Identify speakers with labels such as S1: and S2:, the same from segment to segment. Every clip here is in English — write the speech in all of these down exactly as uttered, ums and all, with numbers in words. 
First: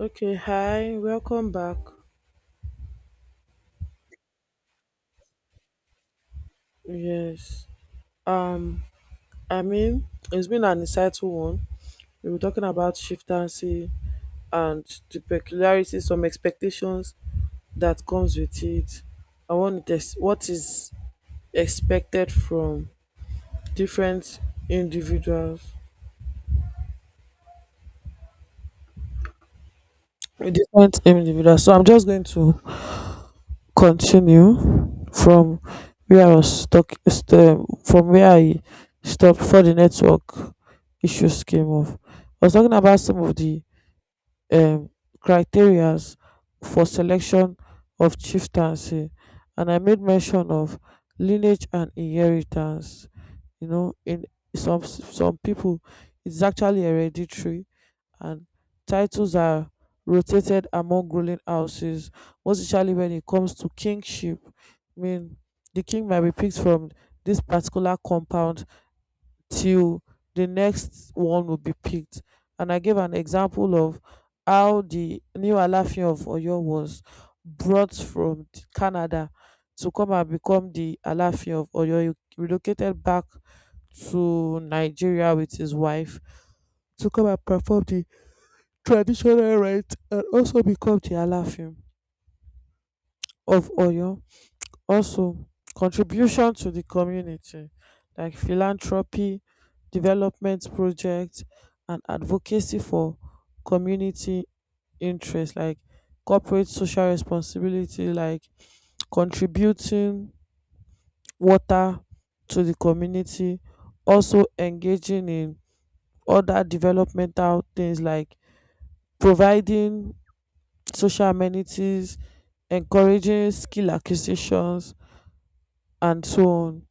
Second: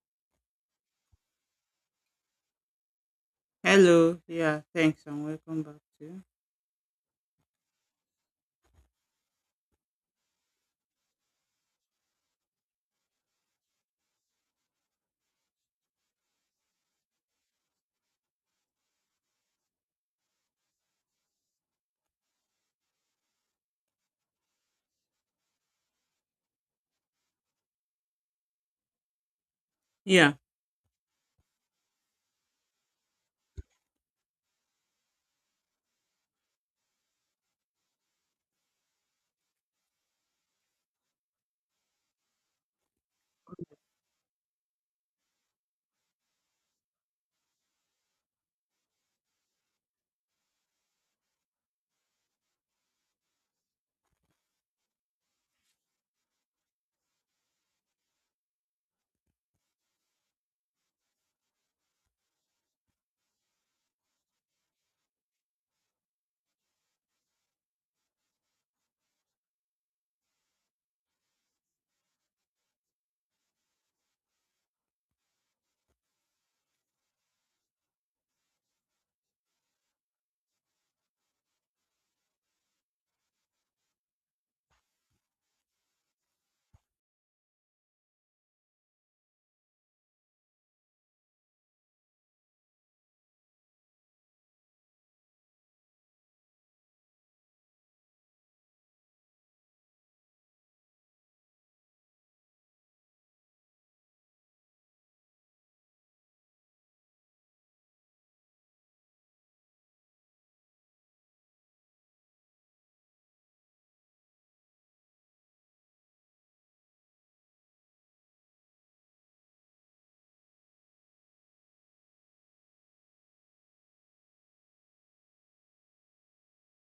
S1: Okay, hi, welcome back.
S2: Hello. Yeah, thanks and welcome back to.
S1: Yes, um, I mean, it's been an insightful one. We were talking about shiftancy and the peculiarities, some expectations that comes with it. I want to test what is expected from different individuals,
S2: Yeah.
S1: different individuals. So I'm just going to continue from where I was stuck st- um, from where I stopped before the network issues came up. I was talking about some of the um, criterias for selection of chieftaincy, and I made mention of lineage and inheritance, you know. In some some people it's actually hereditary, and titles are rotated among ruling houses, most especially when it comes to kingship. I mean, the king might be picked from this particular compound till the next one will be picked. And I gave an example of how the new Alaafin of Oyo was brought from t- Canada to come and become the Alaafin of Oyo. He relocated back to Nigeria with his wife to come and perform the traditional rite and also become the Alaafin of Oyo. Also, contribution to the community, like philanthropy, development projects and advocacy for community interests, like corporate social responsibility, like contributing water to the community, also engaging in other developmental things like providing social amenities, encouraging skill acquisitions and so on.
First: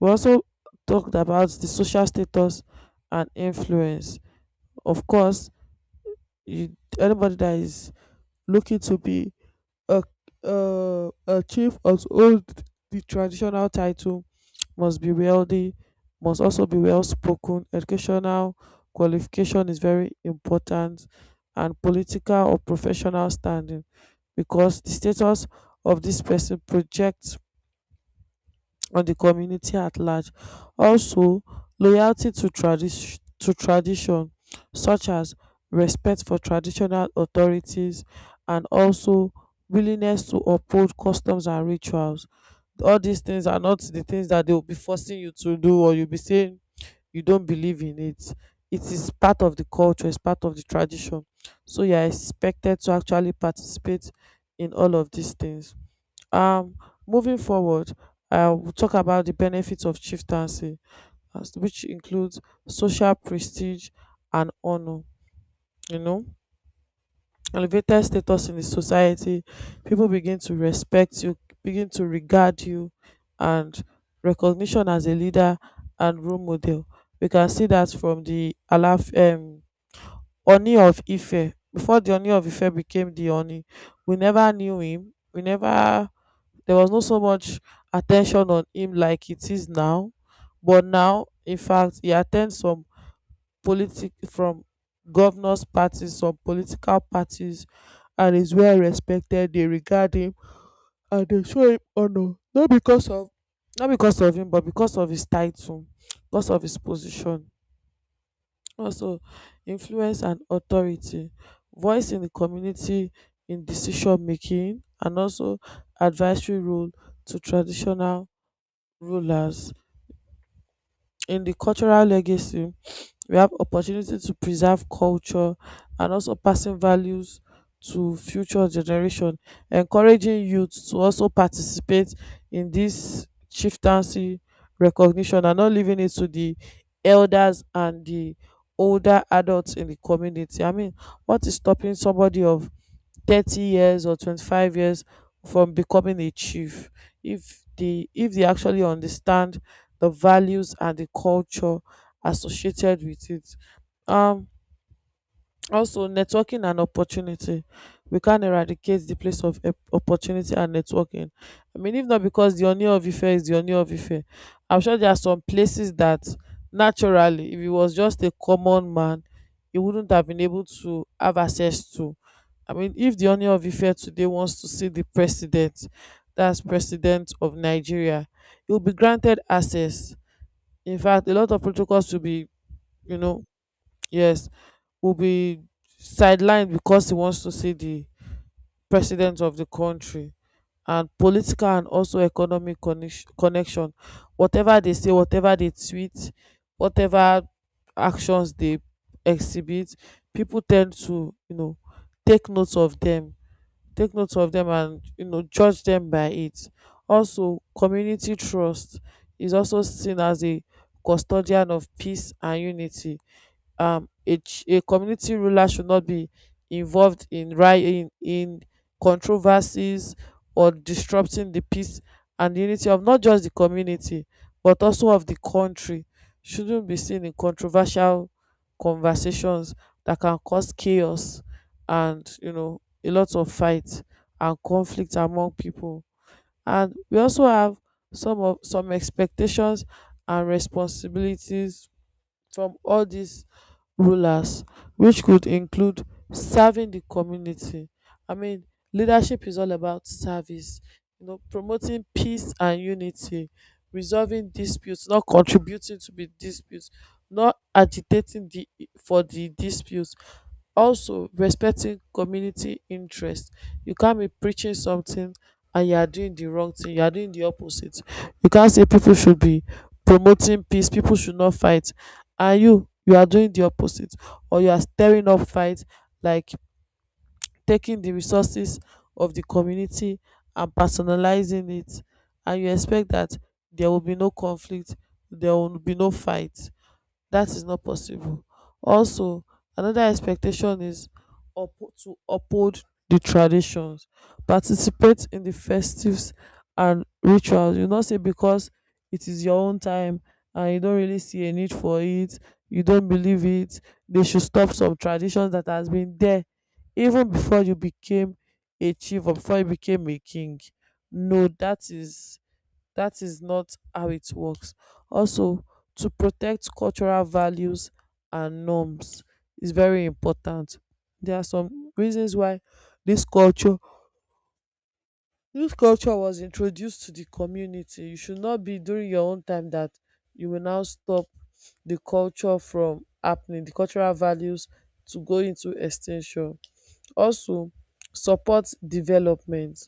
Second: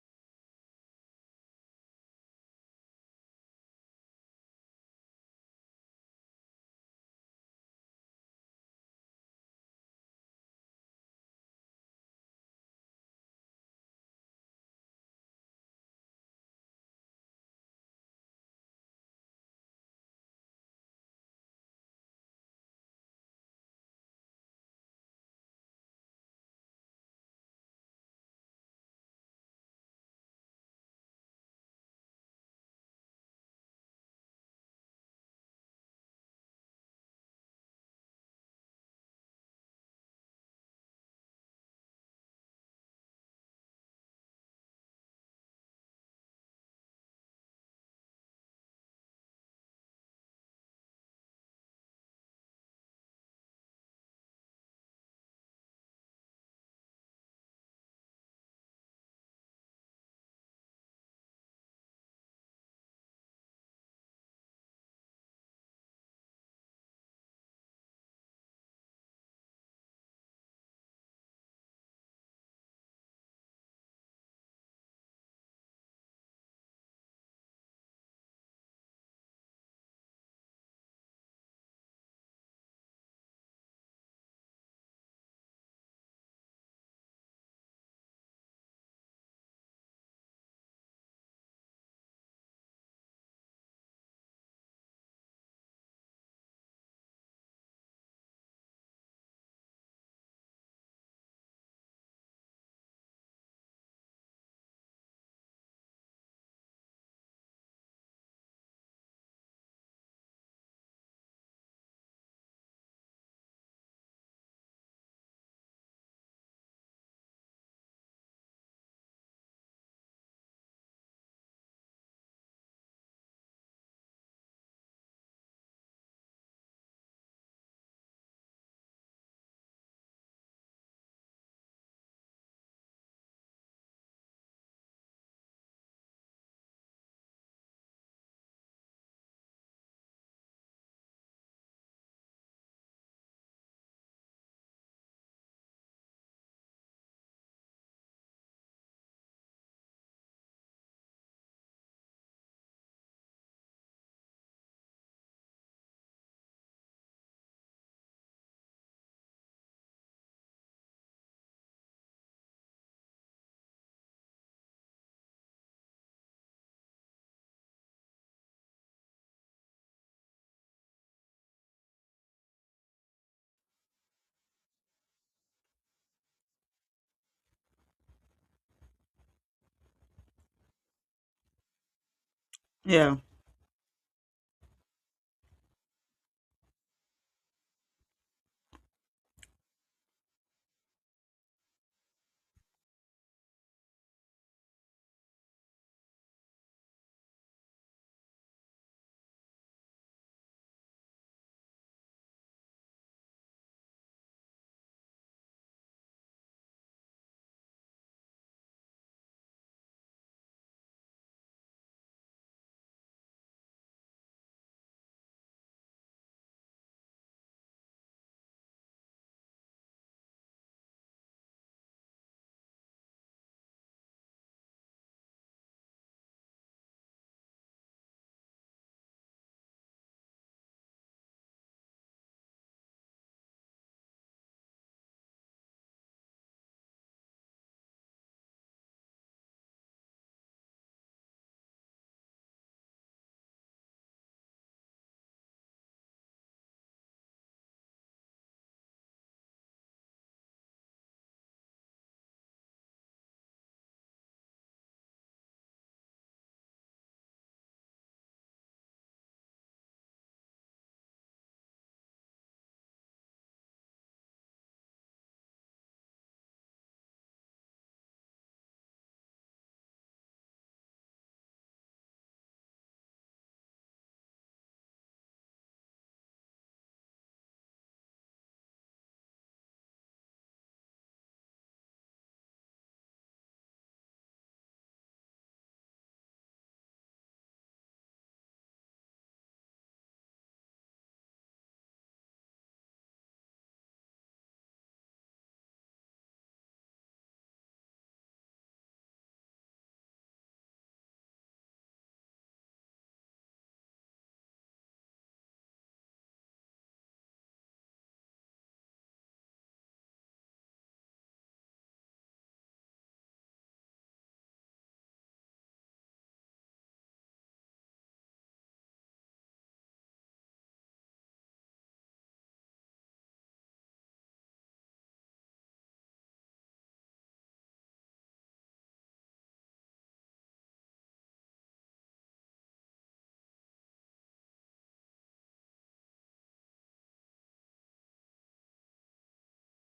S1: We also talked about the social status and influence. Of course, you, anybody that is looking to be a, uh, a chief of all the traditional title must be wealthy, must also be well spoken. Educational qualification is very important, and political or professional standing, because the status of this person projects on the community at large. Also, loyalty to, tradi- to tradition, such as respect for traditional authorities and also willingness to uphold customs and rituals. All these things are not the things that they will be forcing you to do or you'll be saying you don't believe in it. It is part of the culture, it's part of the tradition. So you are expected to actually participate in all of these things. Um, Moving forward, I will talk about the benefits of chieftaincy, as- which includes social prestige and honor. You know, elevated status in the society, people begin to respect you, begin to regard you, and recognition as a leader and role model. We can see that from the Alaf, um, Oni of Ife. Before the Oni of Ife became the Oni, we never knew him. We never There was not so much attention on him like it is now, but now, in fact, he attends some politic from governors parties, some political parties, and is well respected. They regard him and they show him honour, not because of, not because of him, but because of his title, because of his position. Also, influence and authority, voice in the community, in decision making, and also advisory role to traditional rulers. In the cultural legacy, we have opportunity to preserve culture and also passing values to future generation, encouraging youth to also participate in this chieftaincy recognition and not leaving it to the elders and the older adults in the community. I mean, what is stopping somebody of thirty years or twenty-five years from becoming a chief if they if they actually understand the values and the culture associated with it. um Also, networking and opportunity. We can't eradicate the place of op- opportunity and networking. I mean, if not because the Oni of Ife is the Oni of Ife, I'm sure there are some places that naturally, if he was just a common man, he wouldn't have been able to have access to. I mean, if the Oni of Ife today wants to see the president, that's president of Nigeria, he will be granted access. In fact, a lot of protocols will be,
S2: Yeah.
S1: you know, yes, will be sidelined because he wants to see the president of the country. And political and also economic connex- connection, whatever they say, whatever they tweet, whatever actions they exhibit, people tend to, you know, take notes of them, take notes of them and, you know, judge them by it. Also, community trust, is also seen as a custodian of peace and unity. Um, a, ch- a community ruler should not be involved in, ri- in in controversies or disrupting the peace and unity of not just the community but also of the country. Shouldn't be seen in controversial conversations that can cause chaos and, you know, a lot of fight and conflict among people. And we also have some of some expectations and responsibilities from all these rulers, which could include serving the community. I mean, leadership is all about service, you know, promoting peace and unity, resolving disputes, not contributing to the disputes, not agitating the for the disputes. Also, respecting community interest. You can't be preaching something and you are doing the wrong thing. You are doing the opposite. You can't say people should be promoting peace, people should not fight. And you, you are doing the opposite. Or you are stirring up fight, like taking the resources of the community and personalizing it. And you expect that there will be no conflict, there will be no fight. That is not possible. Also, another expectation is up to uphold the traditions, participate in the festives and rituals. You not say because it is your own time and you don't really see a need for it, you don't believe it. They should stop some traditions that has been there even before you became a chief or before you became a king. No, that is, that is not how it works. Also, to protect cultural values and norms is very important. There are some reasons why this culture this culture was introduced to the community. You should not be during your own time that you will now stop the culture from happening, the cultural values to go into extinction. Also, support development,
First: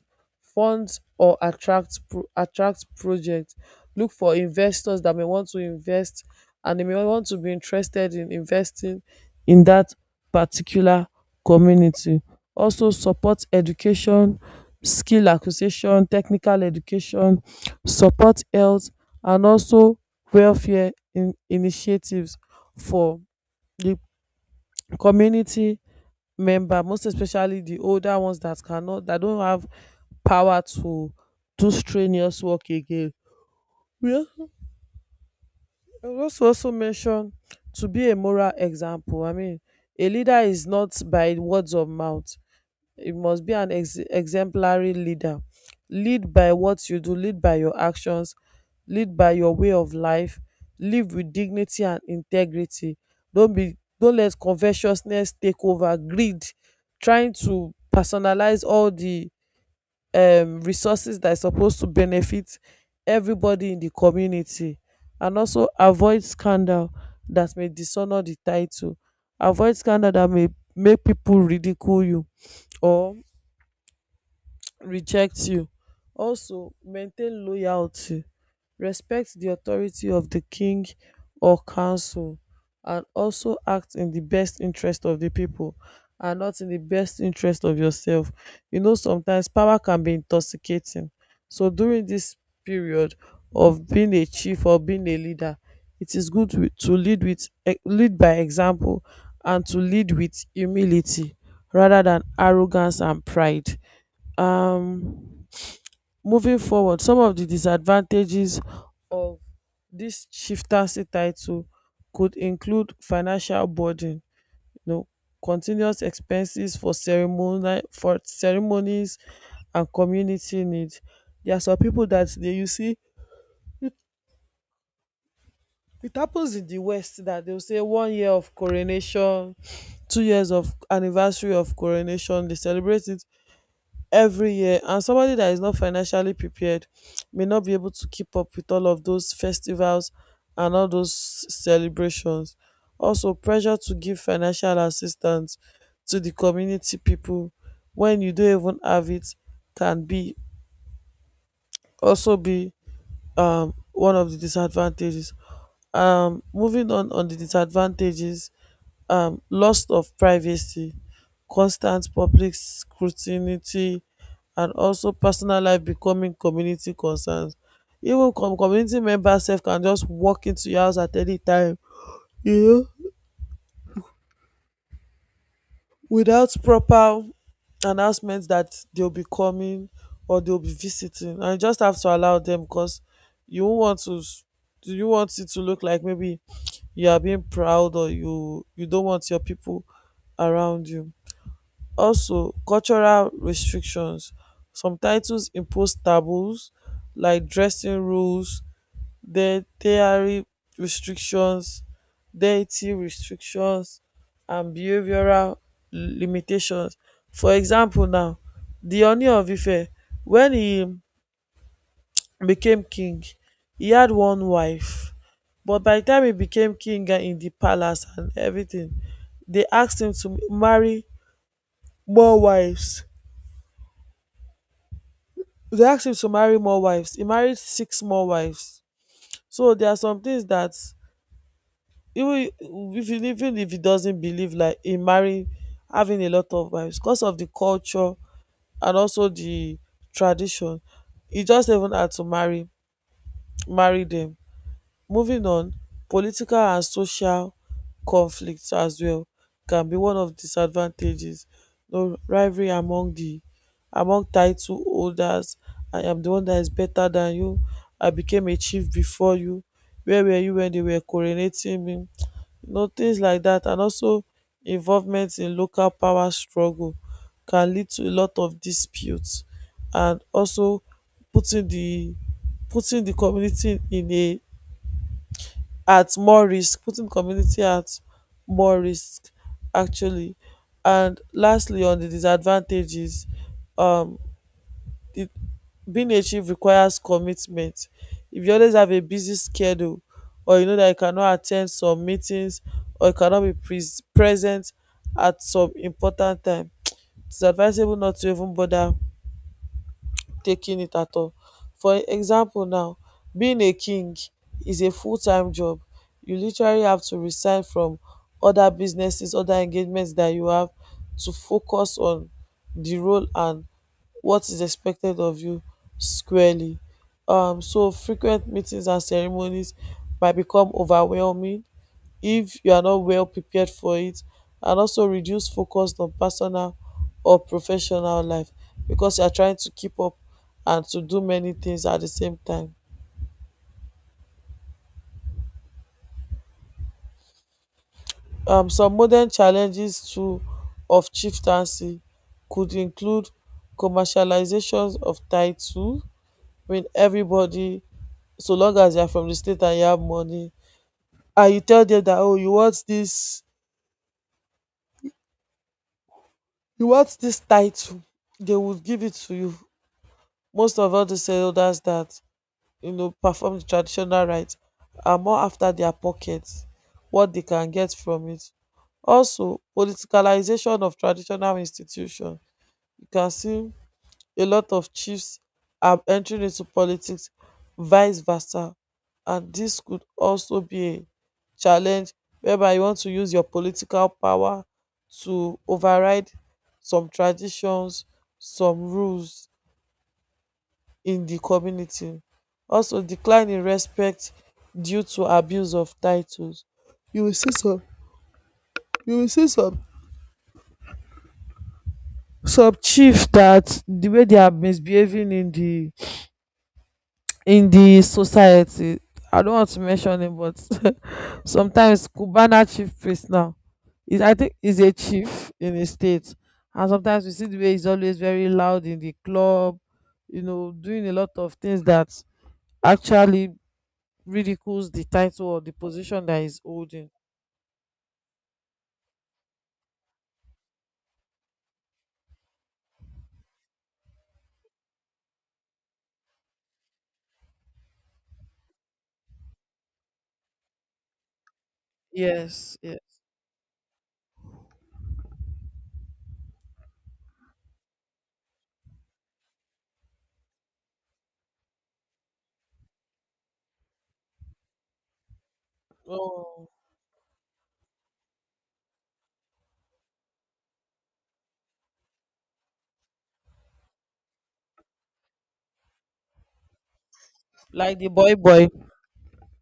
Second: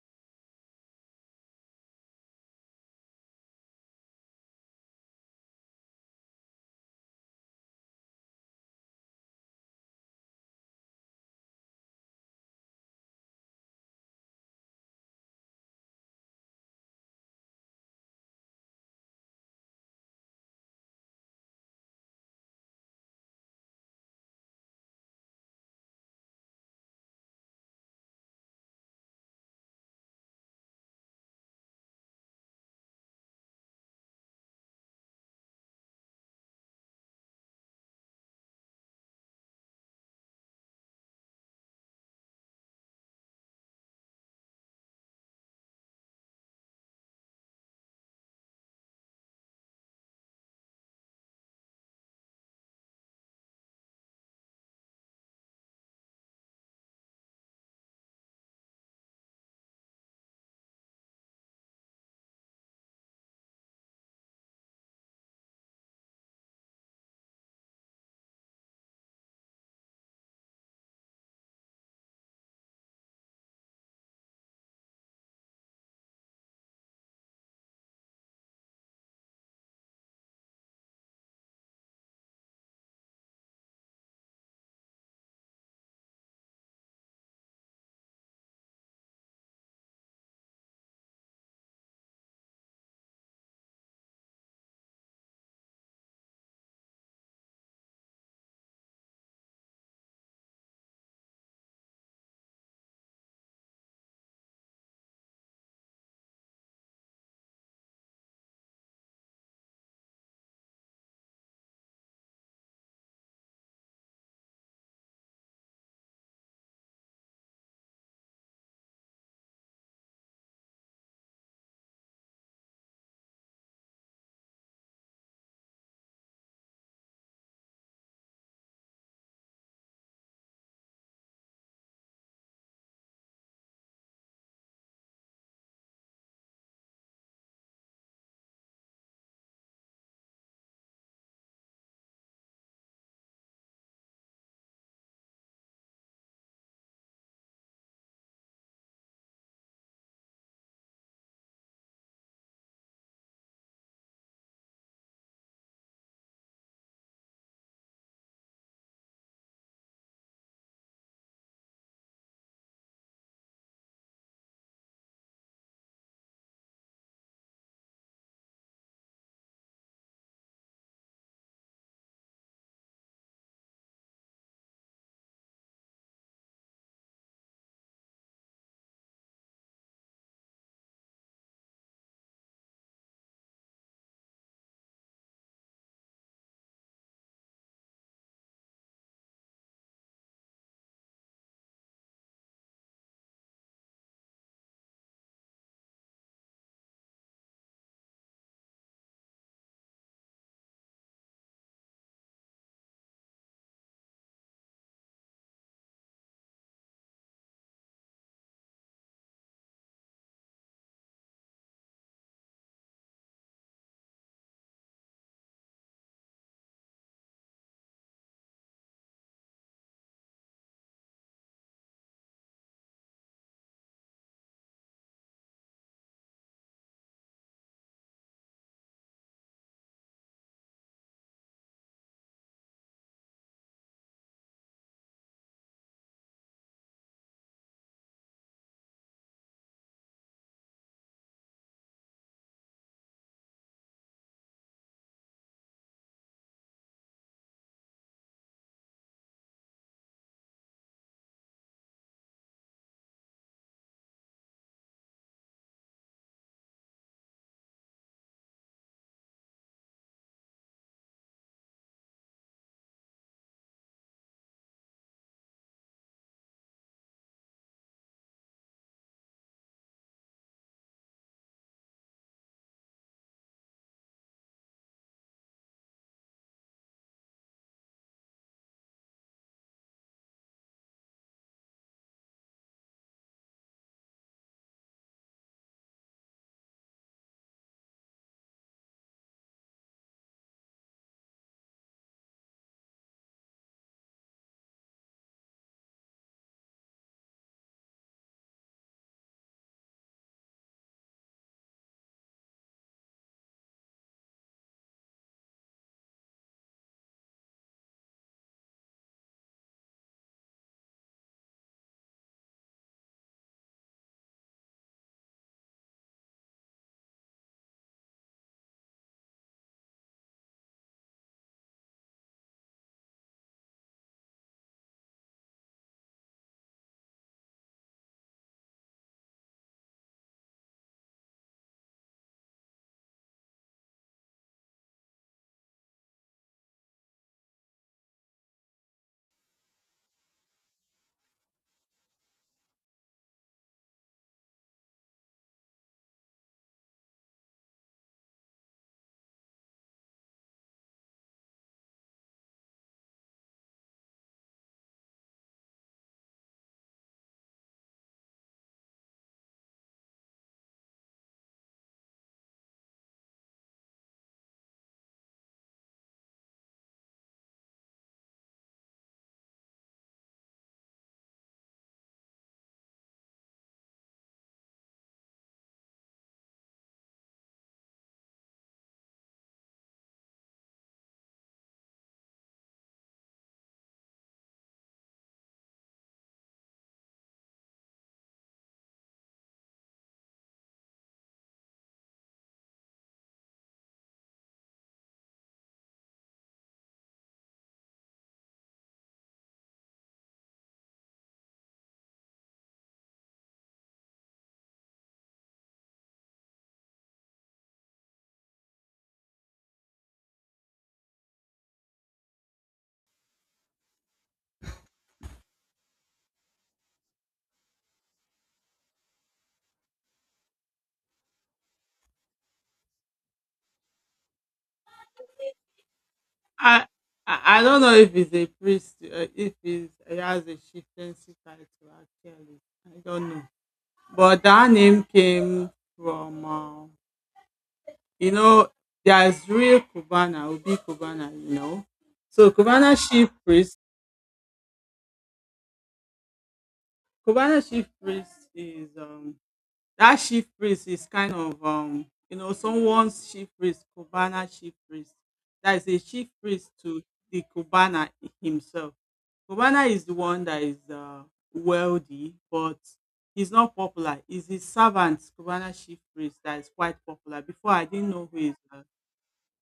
S1: fund or attract pro attract project, look for investors that may want to invest and they may want to be interested in investing in that particular community. Also, support education, skill acquisition, technical education, support health and also welfare in initiatives for the community member, most especially the older ones that cannot, that don't have power to do strenuous work again. Yeah, al- I will also also mention to be a moral example. I mean, a leader is not by words of mouth. You must be an ex- exemplary leader. Lead by what you do, lead by your actions, lead by your way of life. Live with dignity and integrity. Don't be don't let covetousness take over, greed, trying to personalize all the um, resources that is supposed to benefit everybody in the community. And also avoid scandal that may dishonor the title, avoid scandal that may make people ridicule you or reject you. Also, maintain loyalty, respect di authority of di king or council, and also act in di best interest of di pipo and not in di best interest of yourself. You know, sometimes power can be intoxicating, so during dis period of being a chief or being a leader, it is good wi- to lead with e- lead by example and to lead with humility rather than arrogance and pride. um Moving forward, some of the disadvantages of this chieftaincy title could include financial burden. You know, continuous expenses for ceremonial for ceremonies and community need. There are some people that dey, you see, it happens in the west that they will say one year of coronation, two years of anniversary of coronation, they celebrate it every year, and somebody that is not financially prepared may not be able to keep up with all of those festivals and all those celebrations. Also, pressure to give financial assistance to the community people when you don't even have it can be also be um, one of the disadvantages. Um, moving on on the disadvantages, um, loss of privacy, constant public scrutiny, and also personal life becoming community concerns. Even com- community members sef can just walk into your house at any time, you know. Without proper announcements that they'll be coming or they'll be visiting, and you just have to allow them because you won't want to s- you want it to look like maybe you are being proud or you you don't want your people around you. Also, cultural restrictions, some titles impose taboos like dressing rules, dietary restrictions dietary restrictions and behavioural limitations. For example now, the Ooni of Ife, wen e became king, he had one wife, but by the time he became king and in the palace and everything, they asked him to marry more wives. They asked him to marry more wives. He married six more wives. So there are some things that even if you even if he doesn't believe like in marrying having a lot of wives because of the culture and also the tradition he just even had to marry marry them. Moving on, political and social conflicts as well can be one of disadvantages. No rivalry among the among title holders. I am the one that is better than you. I became a chief before you. Where were you when they were coronating me? You know, things like that. And also involvement in local power struggle can lead to a lot of disputes and also putting the putting the community in a at more risk, putting community at more risk actually. And lastly on the disadvantages, um it being a chief requires commitment. If you always have a busy schedule or you know that you cannot attend some meetings or you cannot be pres- present at some important time, it's advisable not to even bother taking it at all. For example now, being a king is a full time job. You literally have to resign from other businesses, other engagements that you have to focus on the role and what is expected of you squarely. Um, so frequent meetings and ceremonies might become overwhelming if you are not well prepared for it and also reduce focus on personal or professional life because you are trying to keep up and to do many things at the same time. Um, some modern challenges too of chieftaincy could include commercializations of title when everybody, so long as you are from the state and you have money and you tell them that oh you want this, you want this title, they will give it to you. Most of all these elders that you know perform the traditional rite are more after their pockets, what they can get from it. Also, politicalization of traditional institution. You can see a lot of chiefs are entering into politics, vice versa. And this could also be a challenge whereby you want to use your political power to override some traditions, some rules in di community. Also decline in respect due to abuse of titles. You will see some you will see some some chief dat di way they are misbehaving in di in di society. I don't want to mention name but sometimes Cubana chief priest now is, I think is a chief in a state, and sometimes you see the way he's always very loud in the club, you know, doing a lot of things that actually ridicules the title or the position that he's
S2: I
S1: holding.
S2: I I don't know if it's a priest, uh, if it's, it has a chieftaincy title actually. I don't know. But that name came from, uh, you know, there's real Cubana, Ubi Cubana, you know. So
S1: Yes,
S2: Cubana
S1: yes.
S2: chief priest, Cubana chief priest is um That chief priest is kind of um you know someone's chief priest, Cubana chief priest. That is a chief
S1: Oh,
S2: priest to the Cubana himself. Cubana is the one that is uh, wealthy, but he's not popular. It's his servant, Cubana chief priest, that is quite popular. Before I
S1: like the
S2: didn't know
S1: boy
S2: who is.
S1: boy.
S2: uh,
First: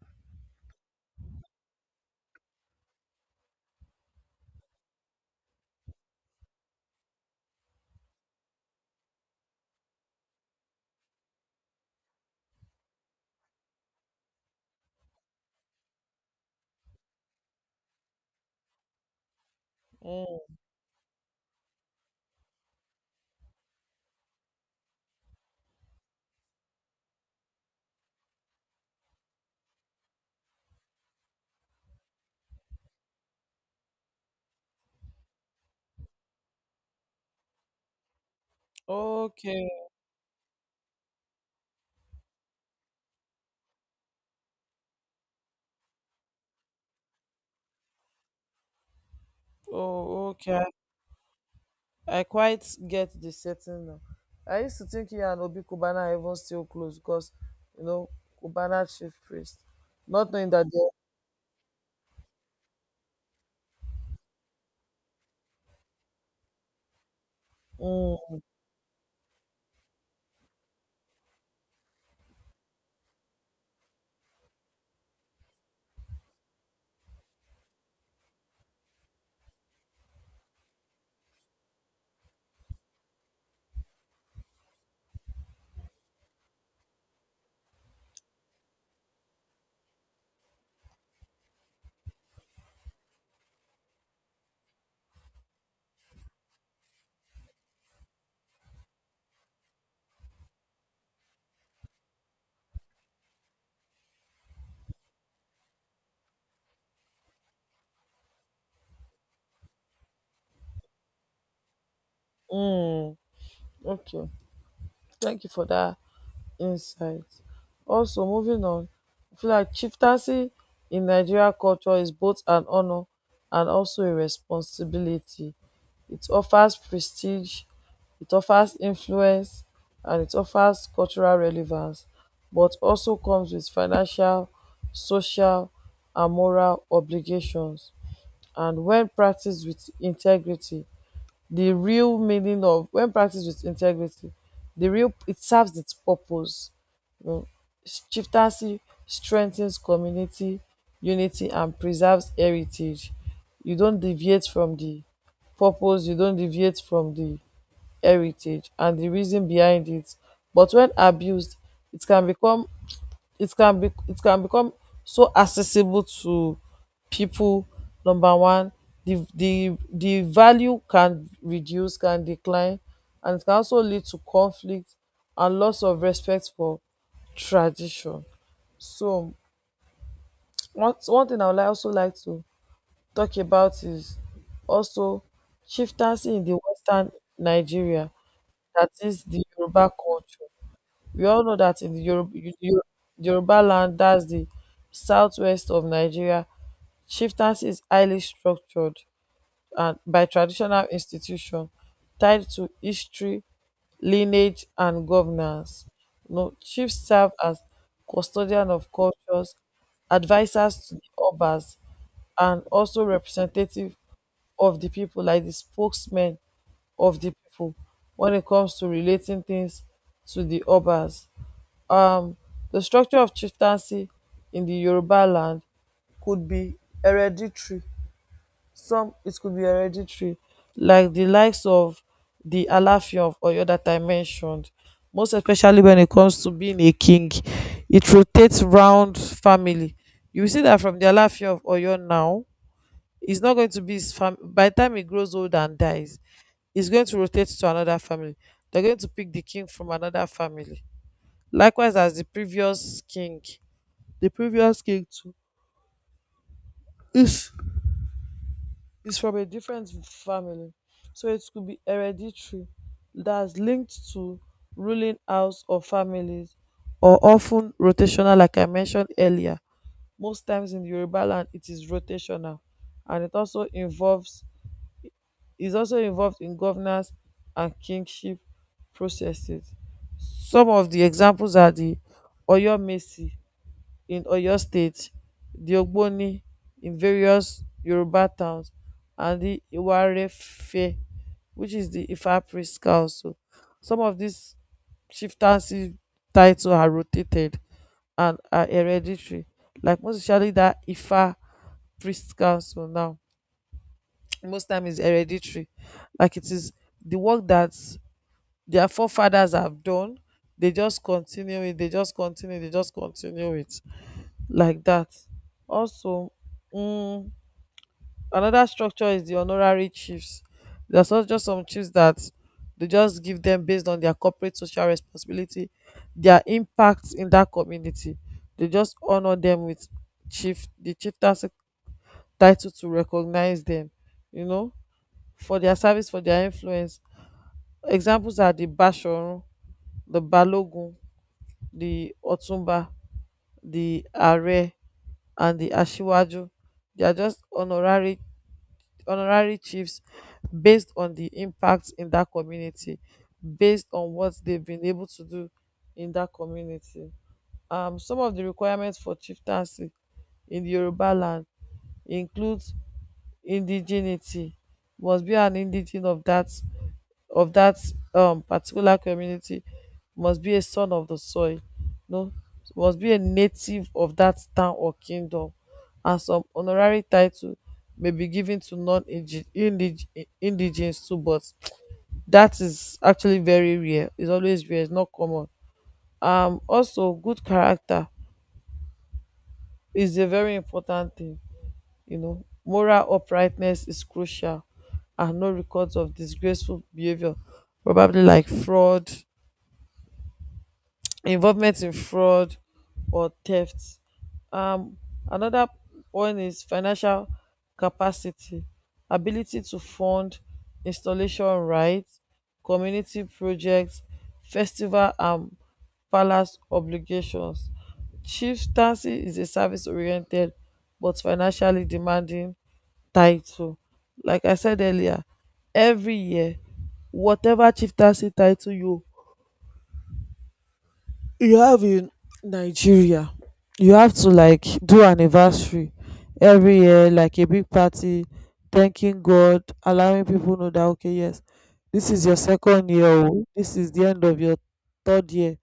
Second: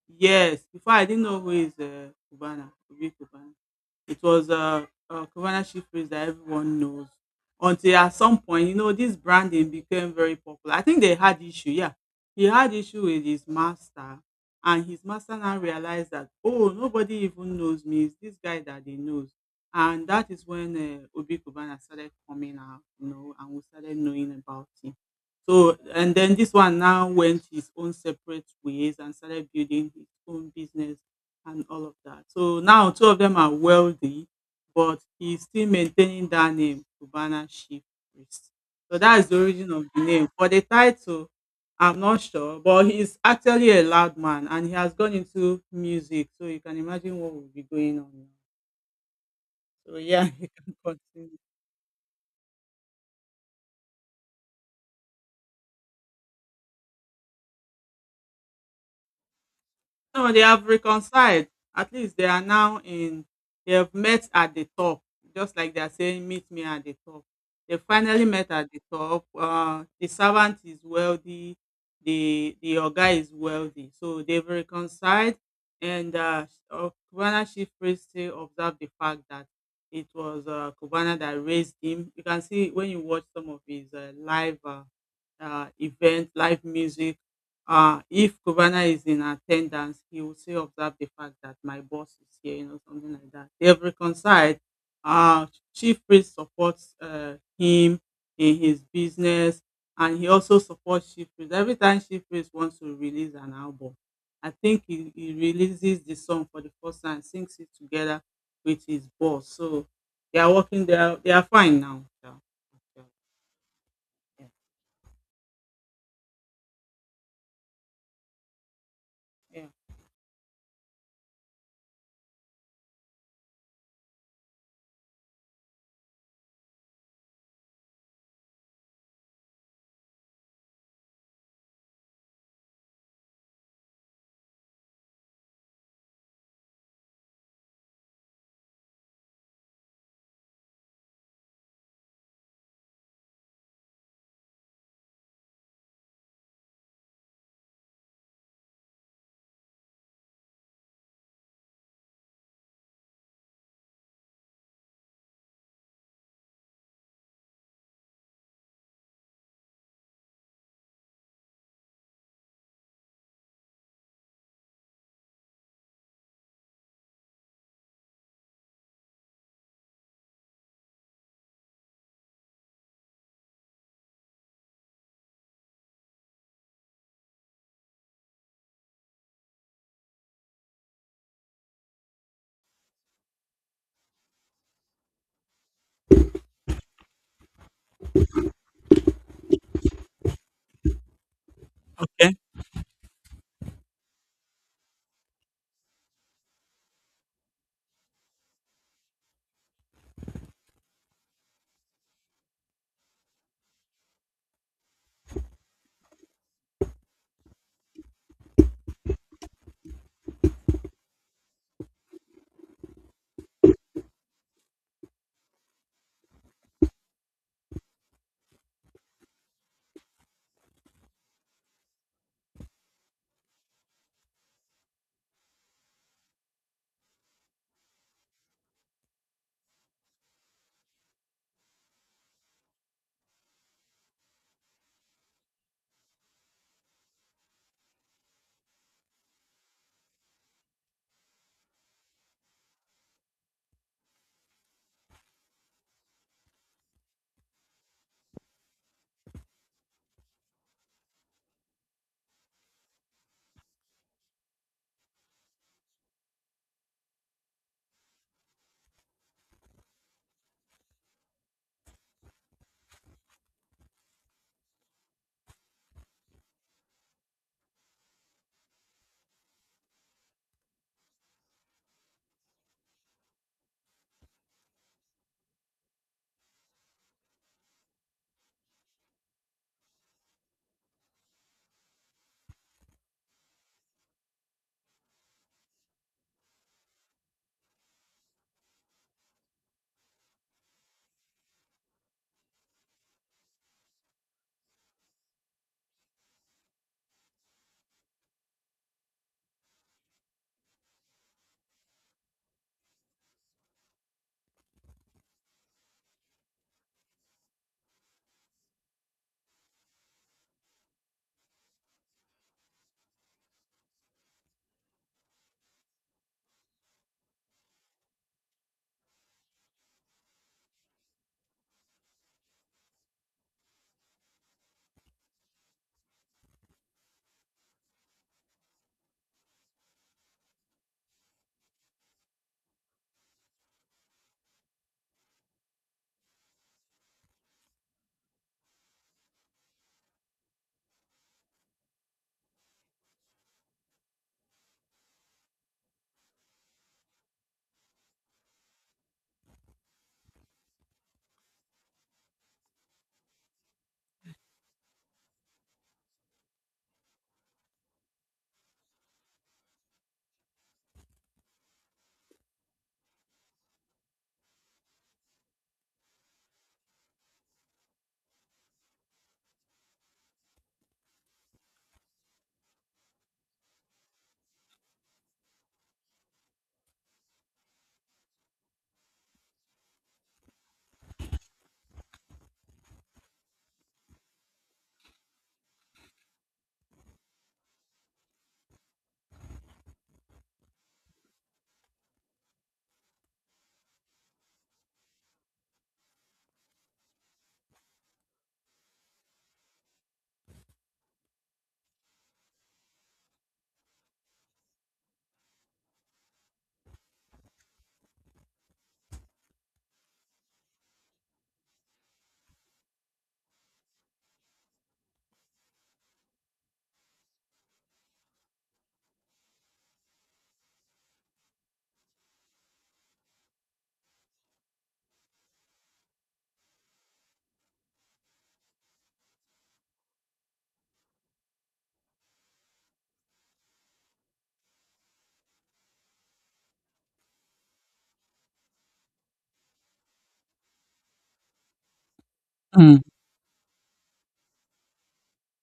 S2: Yes, before I didn't know who is uh, Cubana, Obi Cubana. It was a, a Cubana chief phrase that everyone knows. Until at some point, you know, this branding became very popular. I think they had issue. Yeah, he had issue with his master, and his master now realized that oh, nobody even knows me. It's this guy that they knows, and that is
S1: Mm.
S2: when uh, Obi Cubana started coming out, you know, and we started knowing about him. So and then this one now went his own separate ways and started building his own business and all of that. So now two of them are wealthy, but he's still maintaining that name, Cubana Chief Priest. So that is the
S1: Okay.
S2: origin of the name. For the title, I'm not sure, but he's actually a loud man and he has gone into music. So you can imagine what will be going on now. So yeah,
S1: Oh,
S2: you
S1: okay.
S2: can continue.
S1: I quite get the setting now. I used to think he and Obi Kubana are even still close because, you know, Kubana chief priest.
S2: No,
S1: Not
S2: they
S1: knowing
S2: have
S1: that they're.
S2: reconciled. At least they are now in, they have met at the top, just like they are saying, meet me at the top. They finally
S1: Mm,
S2: met at the top. Uh, the servant is wealthy, the the your guy is wealthy. So they've reconciled, and uh, uh, Kubana Chief Priest still observed the fact that it was uh, Kubana that raised him. You can see when you watch some of his uh, live uh, uh, event, live music, uh, if Cubana is in attendance, he will still observe the fact that my boss is here, you know, something like that. They have reconciled. Uh, Chief Priest supports uh, him in his business, and he also supports Chief Priest. Every time Chief Priest wants to release an album, I think he, he releases the song for the first time, sings it together with his boss. So they are working, they are, they are fine now. Yeah,
S1: mm. Okay. Thank you for that in sight. Also moving on, I feel
S2: yeah.
S1: like chieftaincy in Nigeria culture is both an honor and also a responsibility. It offers prestige, it offers influence, and it offers cultural relevance, but also comes with financial, social, and moral obligations. And when practiced with integrity, the real meaning of when practiced with integrity, the real it serves its purpose. You know, chieftaincy strengthens community unity and preserves heritage. You don't deviate from the purpose, you don't deviate from the heritage and the reason behind it. But when abused, it can become it can be it can become so accessible to people. Number one, the the the value can reduce, can decline, and it can also lead to conflict and loss of respect for tradition. So one one thing I would like also like to talk about is also chieftaincy in the Western Nigeria, that is the Yoruba culture. We all know that in the Yoruba,
S2: Okay.
S1: Yoruba land, that's the Southwest of Nigeria, chieftaincy is highly structured and by traditional institution tied to history, lineage, and governance. You know, chiefs serve as custodian of cultures, advisors to the Obas, and also representative of the people, like the spokesman of the people, when it comes to relating things to the Obas. um the structure of chieftaincy in the Yoruba land could be hereditary. Some it could be hereditary like the likes of the Alaafin of Oyo that I mentioned. Most especially when it comes to being a king, it rotates round family. You will see that from the Alaafin of Oyo now, it's not going to be his fam by the time he grows old and dies. It's going to rotate to another family, they're going to pick the king from another family, likewise as the previous king. The previous king too is is from a different family, so it could be hereditary that's linked to ruling house or families, or often rotational like I mentioned earlier. Most times in Yoruba land it is rotational, and it also involves is also involved in governance and kingship processes. Some of the examples are the Oyo Mesi in Oyo state, di Ogboni in various Yoruba towns, and di Iwarefe, which is di Ifa priest council. Some of dis chieftaincy titles are rotated and are hereditary, like most especially dat Ifa priest council now, most time is hereditary, like it is the work that their forefathers have done. They just continue it they just continue they just continue it like that. Also, mm, another structure is the honorary chiefs. There's also just some chiefs that they just give them based on their corporate social responsibility, their impact in that community. They just honor them with chief the chief title to recognize them, you know, for their service, for their influence. Examples are the Bashorun, the Balogun, the Otumba, the Are, and the Ashiwaju. They are just honorary honorary chiefs based on di impact in dat community, based on what dem bin able to do in dat community. Um some of di requirements for chieftaincy in the Yoruba land include indigeneity. Must be an indigene of dat of that um particular community. Must be a son of the soil, no, must be a native of that town or kingdom. And some honorary title may be given to non-indigenous too, but that is actually very rare, it's always rare, it's not common. Um also good character is a very important thing, you know. Moral uprightness is crucial and no records of disgraceful behavior, probably like fraud, involvement in fraud or theft. Um, Another one is financial capacity, ability to fund installation rights, community projects, festival and palace obligations. Chieftaincy is a service oriented but financially demanding title. Like I said earlier, every year, whatever chieftaincy title you you have in Nigeria, you have to like do anniversary every year, like a big party, thanking God, allowing people know that okay, yes, this is your second
S2: Mm.
S1: year, oh, this is the end of your third year,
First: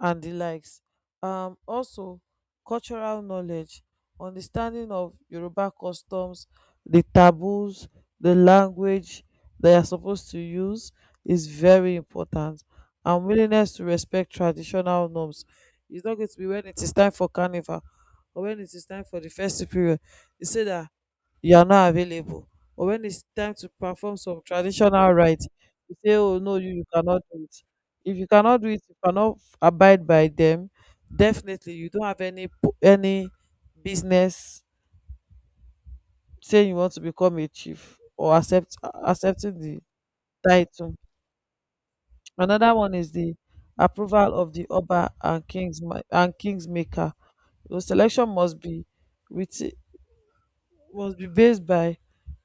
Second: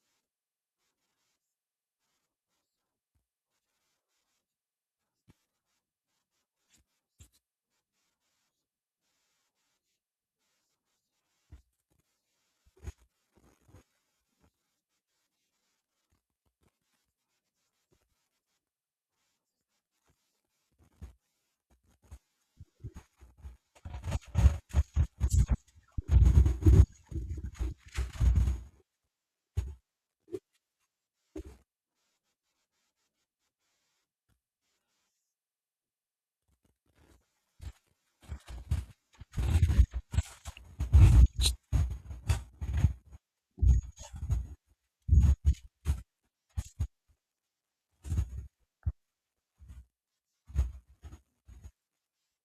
S1: and the likes. Um, also cultural knowledge, understanding of Yoruba customs, the taboos, the language they are supposed to use, is very important, and willingness to respect traditional norms. It's not going to be when it is time for carnival or when it is time for the festive period, you say that you are not available. Or when it's time to perform some traditional rites, you say, oh no, you, you cannot do it. If you cannot do it, you cannot f- abide by them. Definitely, you don't have any po- any business saying you want to become a chief or accept accepting the title. Another one is the approval of the Oba and Kings and Kingsmaker. The selection must be with must be based by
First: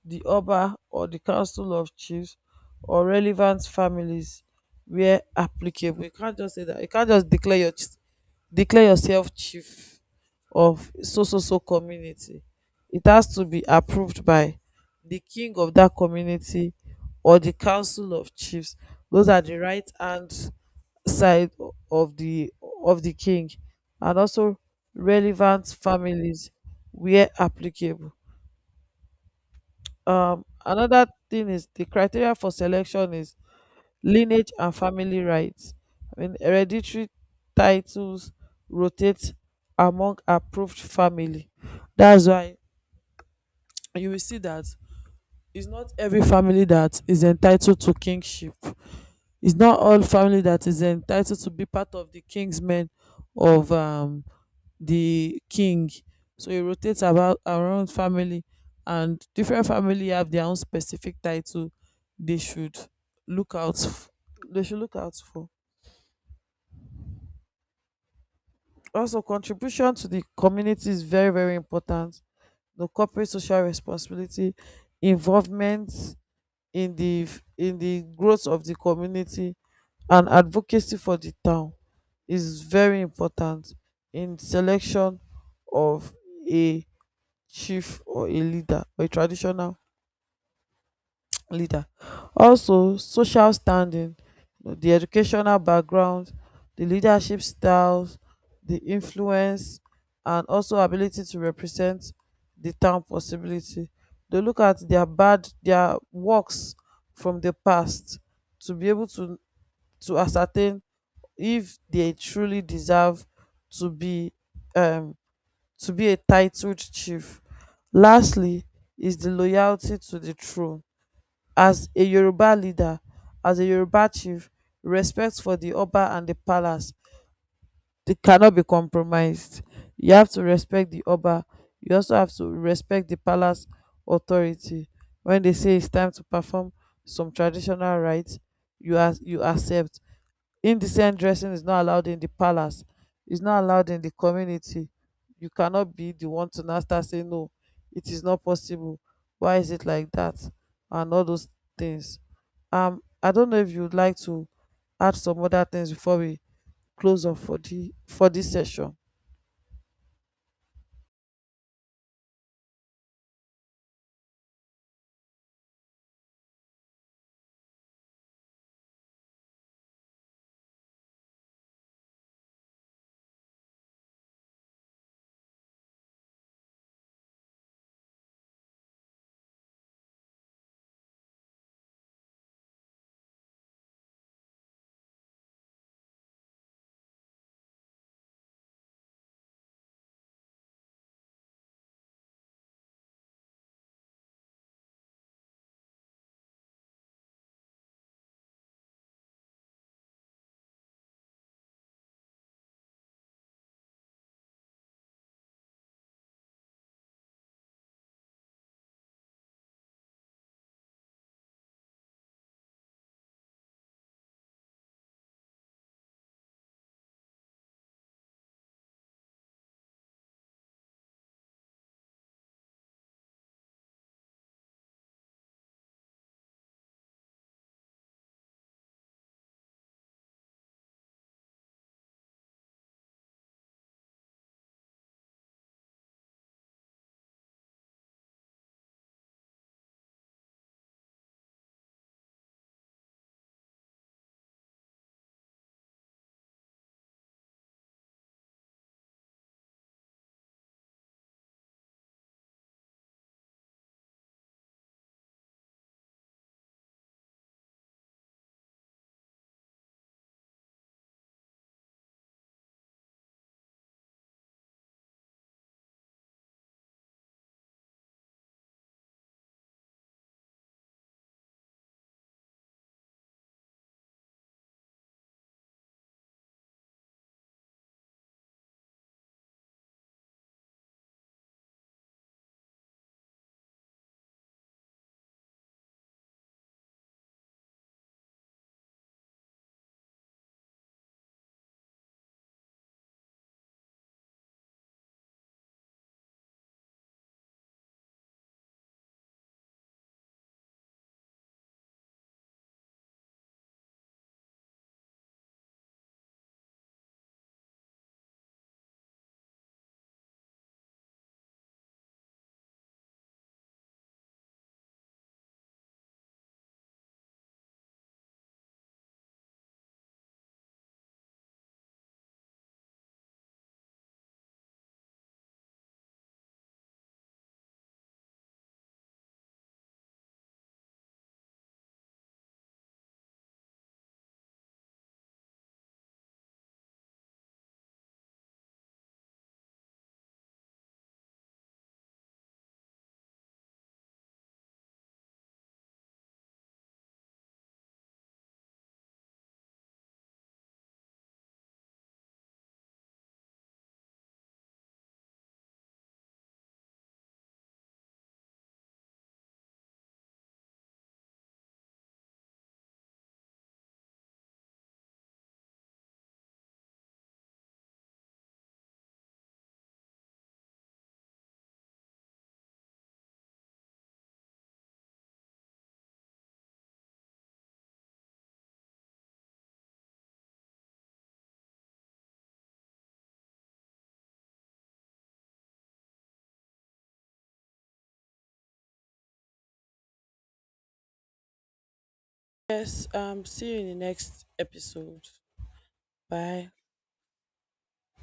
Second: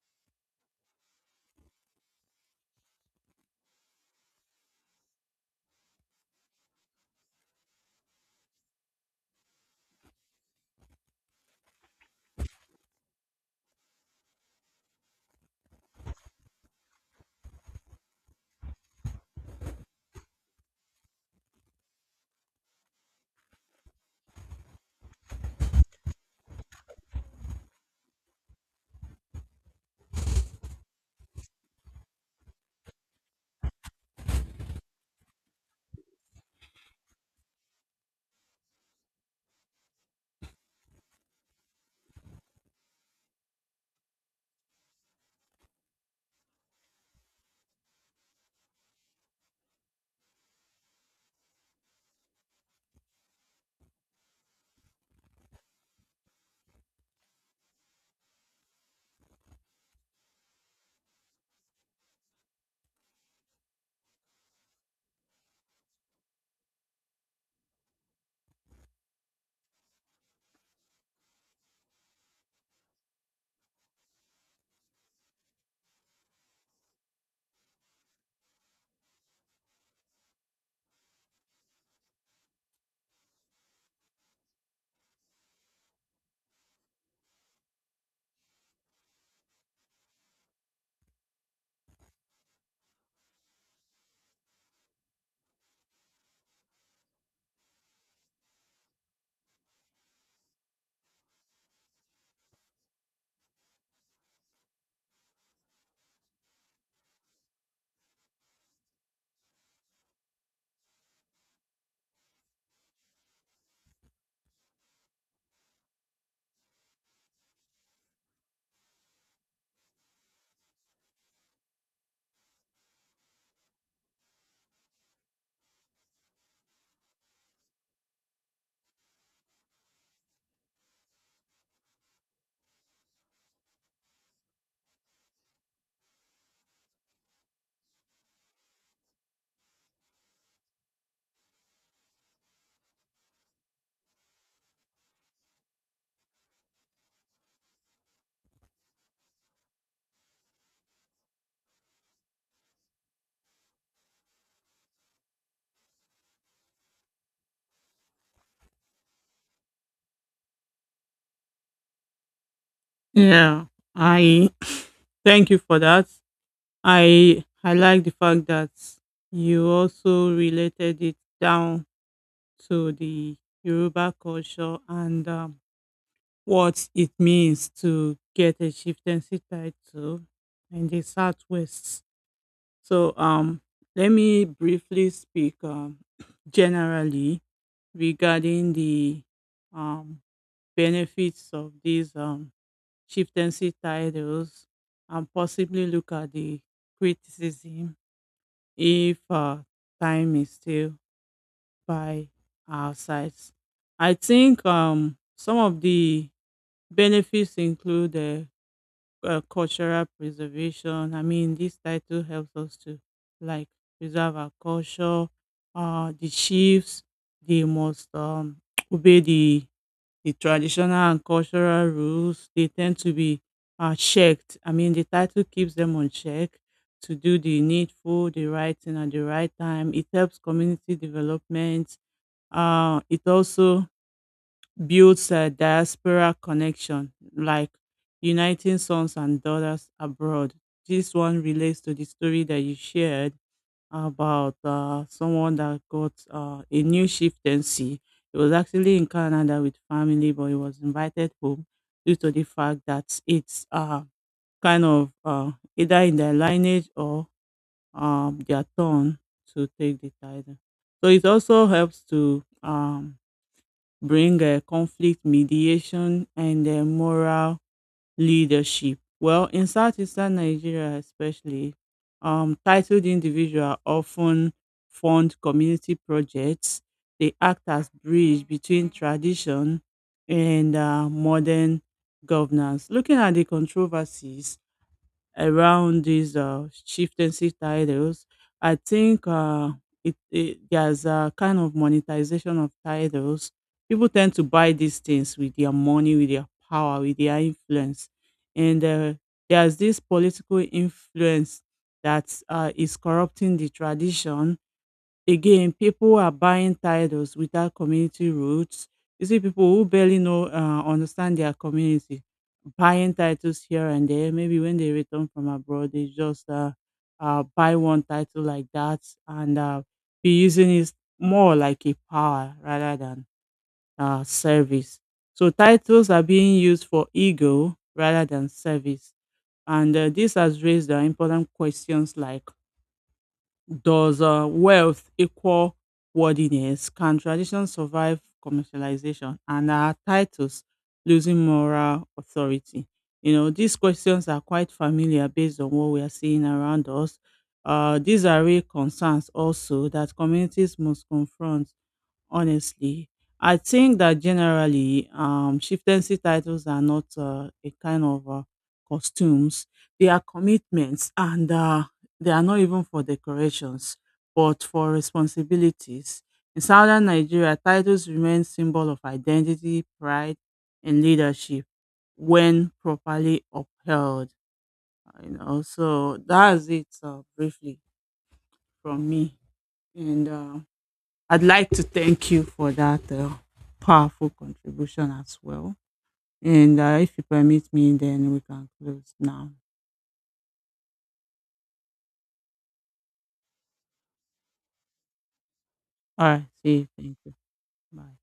S1: the Oba or the Council of Chiefs or relevant families where applicable. You can't just say that. You can't just declare your declare yourself chief of so so so community. It has to be approved by the king of that community or the council of chiefs. Those are the right hand side of the of the king, and also relevant families where applicable. Um, another thing is the criteria for selection is lineage and family rights. I mean, hereditary titles rotate among approved family. That's why you will see that it's not every family that is entitled to kingship. It's not all family that is entitled to be part of the king's men of um the king. So he rotates about around family, and different family have their own specific title they should look out f- they should look out for. Also contribution to the community is very very important. The corporate social responsibility involvement in the in the growth of the community and advocacy for the town is very important in selection of a chief or a leader or a traditional leader. Also, social standing, you know, the educational background, the leadership styles, the influence, and also ability to represent the town possibility. They look at their bad their works from the past to be able to to ascertain if they truly deserve to be um to be a titled chief. Lastly is the loyalty to the throne. As a Yoruba leader, as a Yoruba chief, respect for the Oba and the palace, they cannot be compromised. You have to respect the Oba. You also have to respect the palace authority. When they say it's time to perform some traditional rites, you as you accept indecent dressing is not allowed in the palace, is not allowed in the community. You cannot be the one to now start saying no, it is not possible, why is it like that, and all those things. um I don't know if you'd like to add some other things before we close off for the for this session.
S2: Yeah, I Thank you for that. I I like the fact that you also related it down to the Yoruba culture and um, what it means to get a chieftaincy title in the Southwest. So um, let me briefly speak um, generally regarding the um, benefits of this um, chieftaincy titles and possibly look at the criticism if uh, time is still by our sides. I think um, some of the benefits include uh, uh, cultural preservation. I mean, this title helps us to like preserve our culture. Uh, the chiefs, they must um, obey the the traditional and cultural rules. They tend to be uh, checked. I mean, the title keeps them on check to do the needful, the right thing at the right time. It helps community development. Uh, it also builds a diaspora connection like uniting sons and daughters abroad. This one relates to the story that you shared about uh, someone that got uh, a new chieftaincy. He was actually in Canada with family, but he was invited home due to the fact that it's uh, kind of uh, either in their lineage or um, their turn to take the title. So it also helps to um, bring uh, conflict mediation and uh, moral leadership. Well, in Southeastern Nigeria, especially, um, titled individuals often fund community projects. They act as bridge between tradition and uh, modern governance. Looking at the controversies around these uh, chieftaincy titles, I think uh, it, it there's a kind of monetization of titles. People tend to buy these things with their money, with their power, with their influence, and uh, there's this political influence that uh, is corrupting the tradition. Again, people are buying titles without community roots. You see people who barely know, uh, understand their community, buying titles here and there. Maybe when they return from abroad, they just uh, uh, buy one title like that and uh, be using it more like a power rather than uh, service. So titles are being used for ego rather than service. And uh, this has raised uh, important questions like does uh, wealth equal worthiness? Can tradition survive commercialization? And are titles losing moral authority? You know, these questions are quite familiar based on what we are seeing around us. Uh, these are real concerns also that communities must confront honestly. I think that generally, um, chieftaincy titles are not uh, a kind of uh, costumes. They are commitments, and uh, they are not even for decorations, but for responsibilities. In southern Nigeria, titles remain symbol of identity, pride, and leadership when properly upheld. You know, so that's it uh, briefly from me, and. Uh, I'd like to thank you for that uh, powerful contribution as well. And uh, if you permit me, then we can close now.
S1: Yes, um, see you in the next episode.
S2: All right.
S1: Bye.
S2: See you. Thank you. Bye.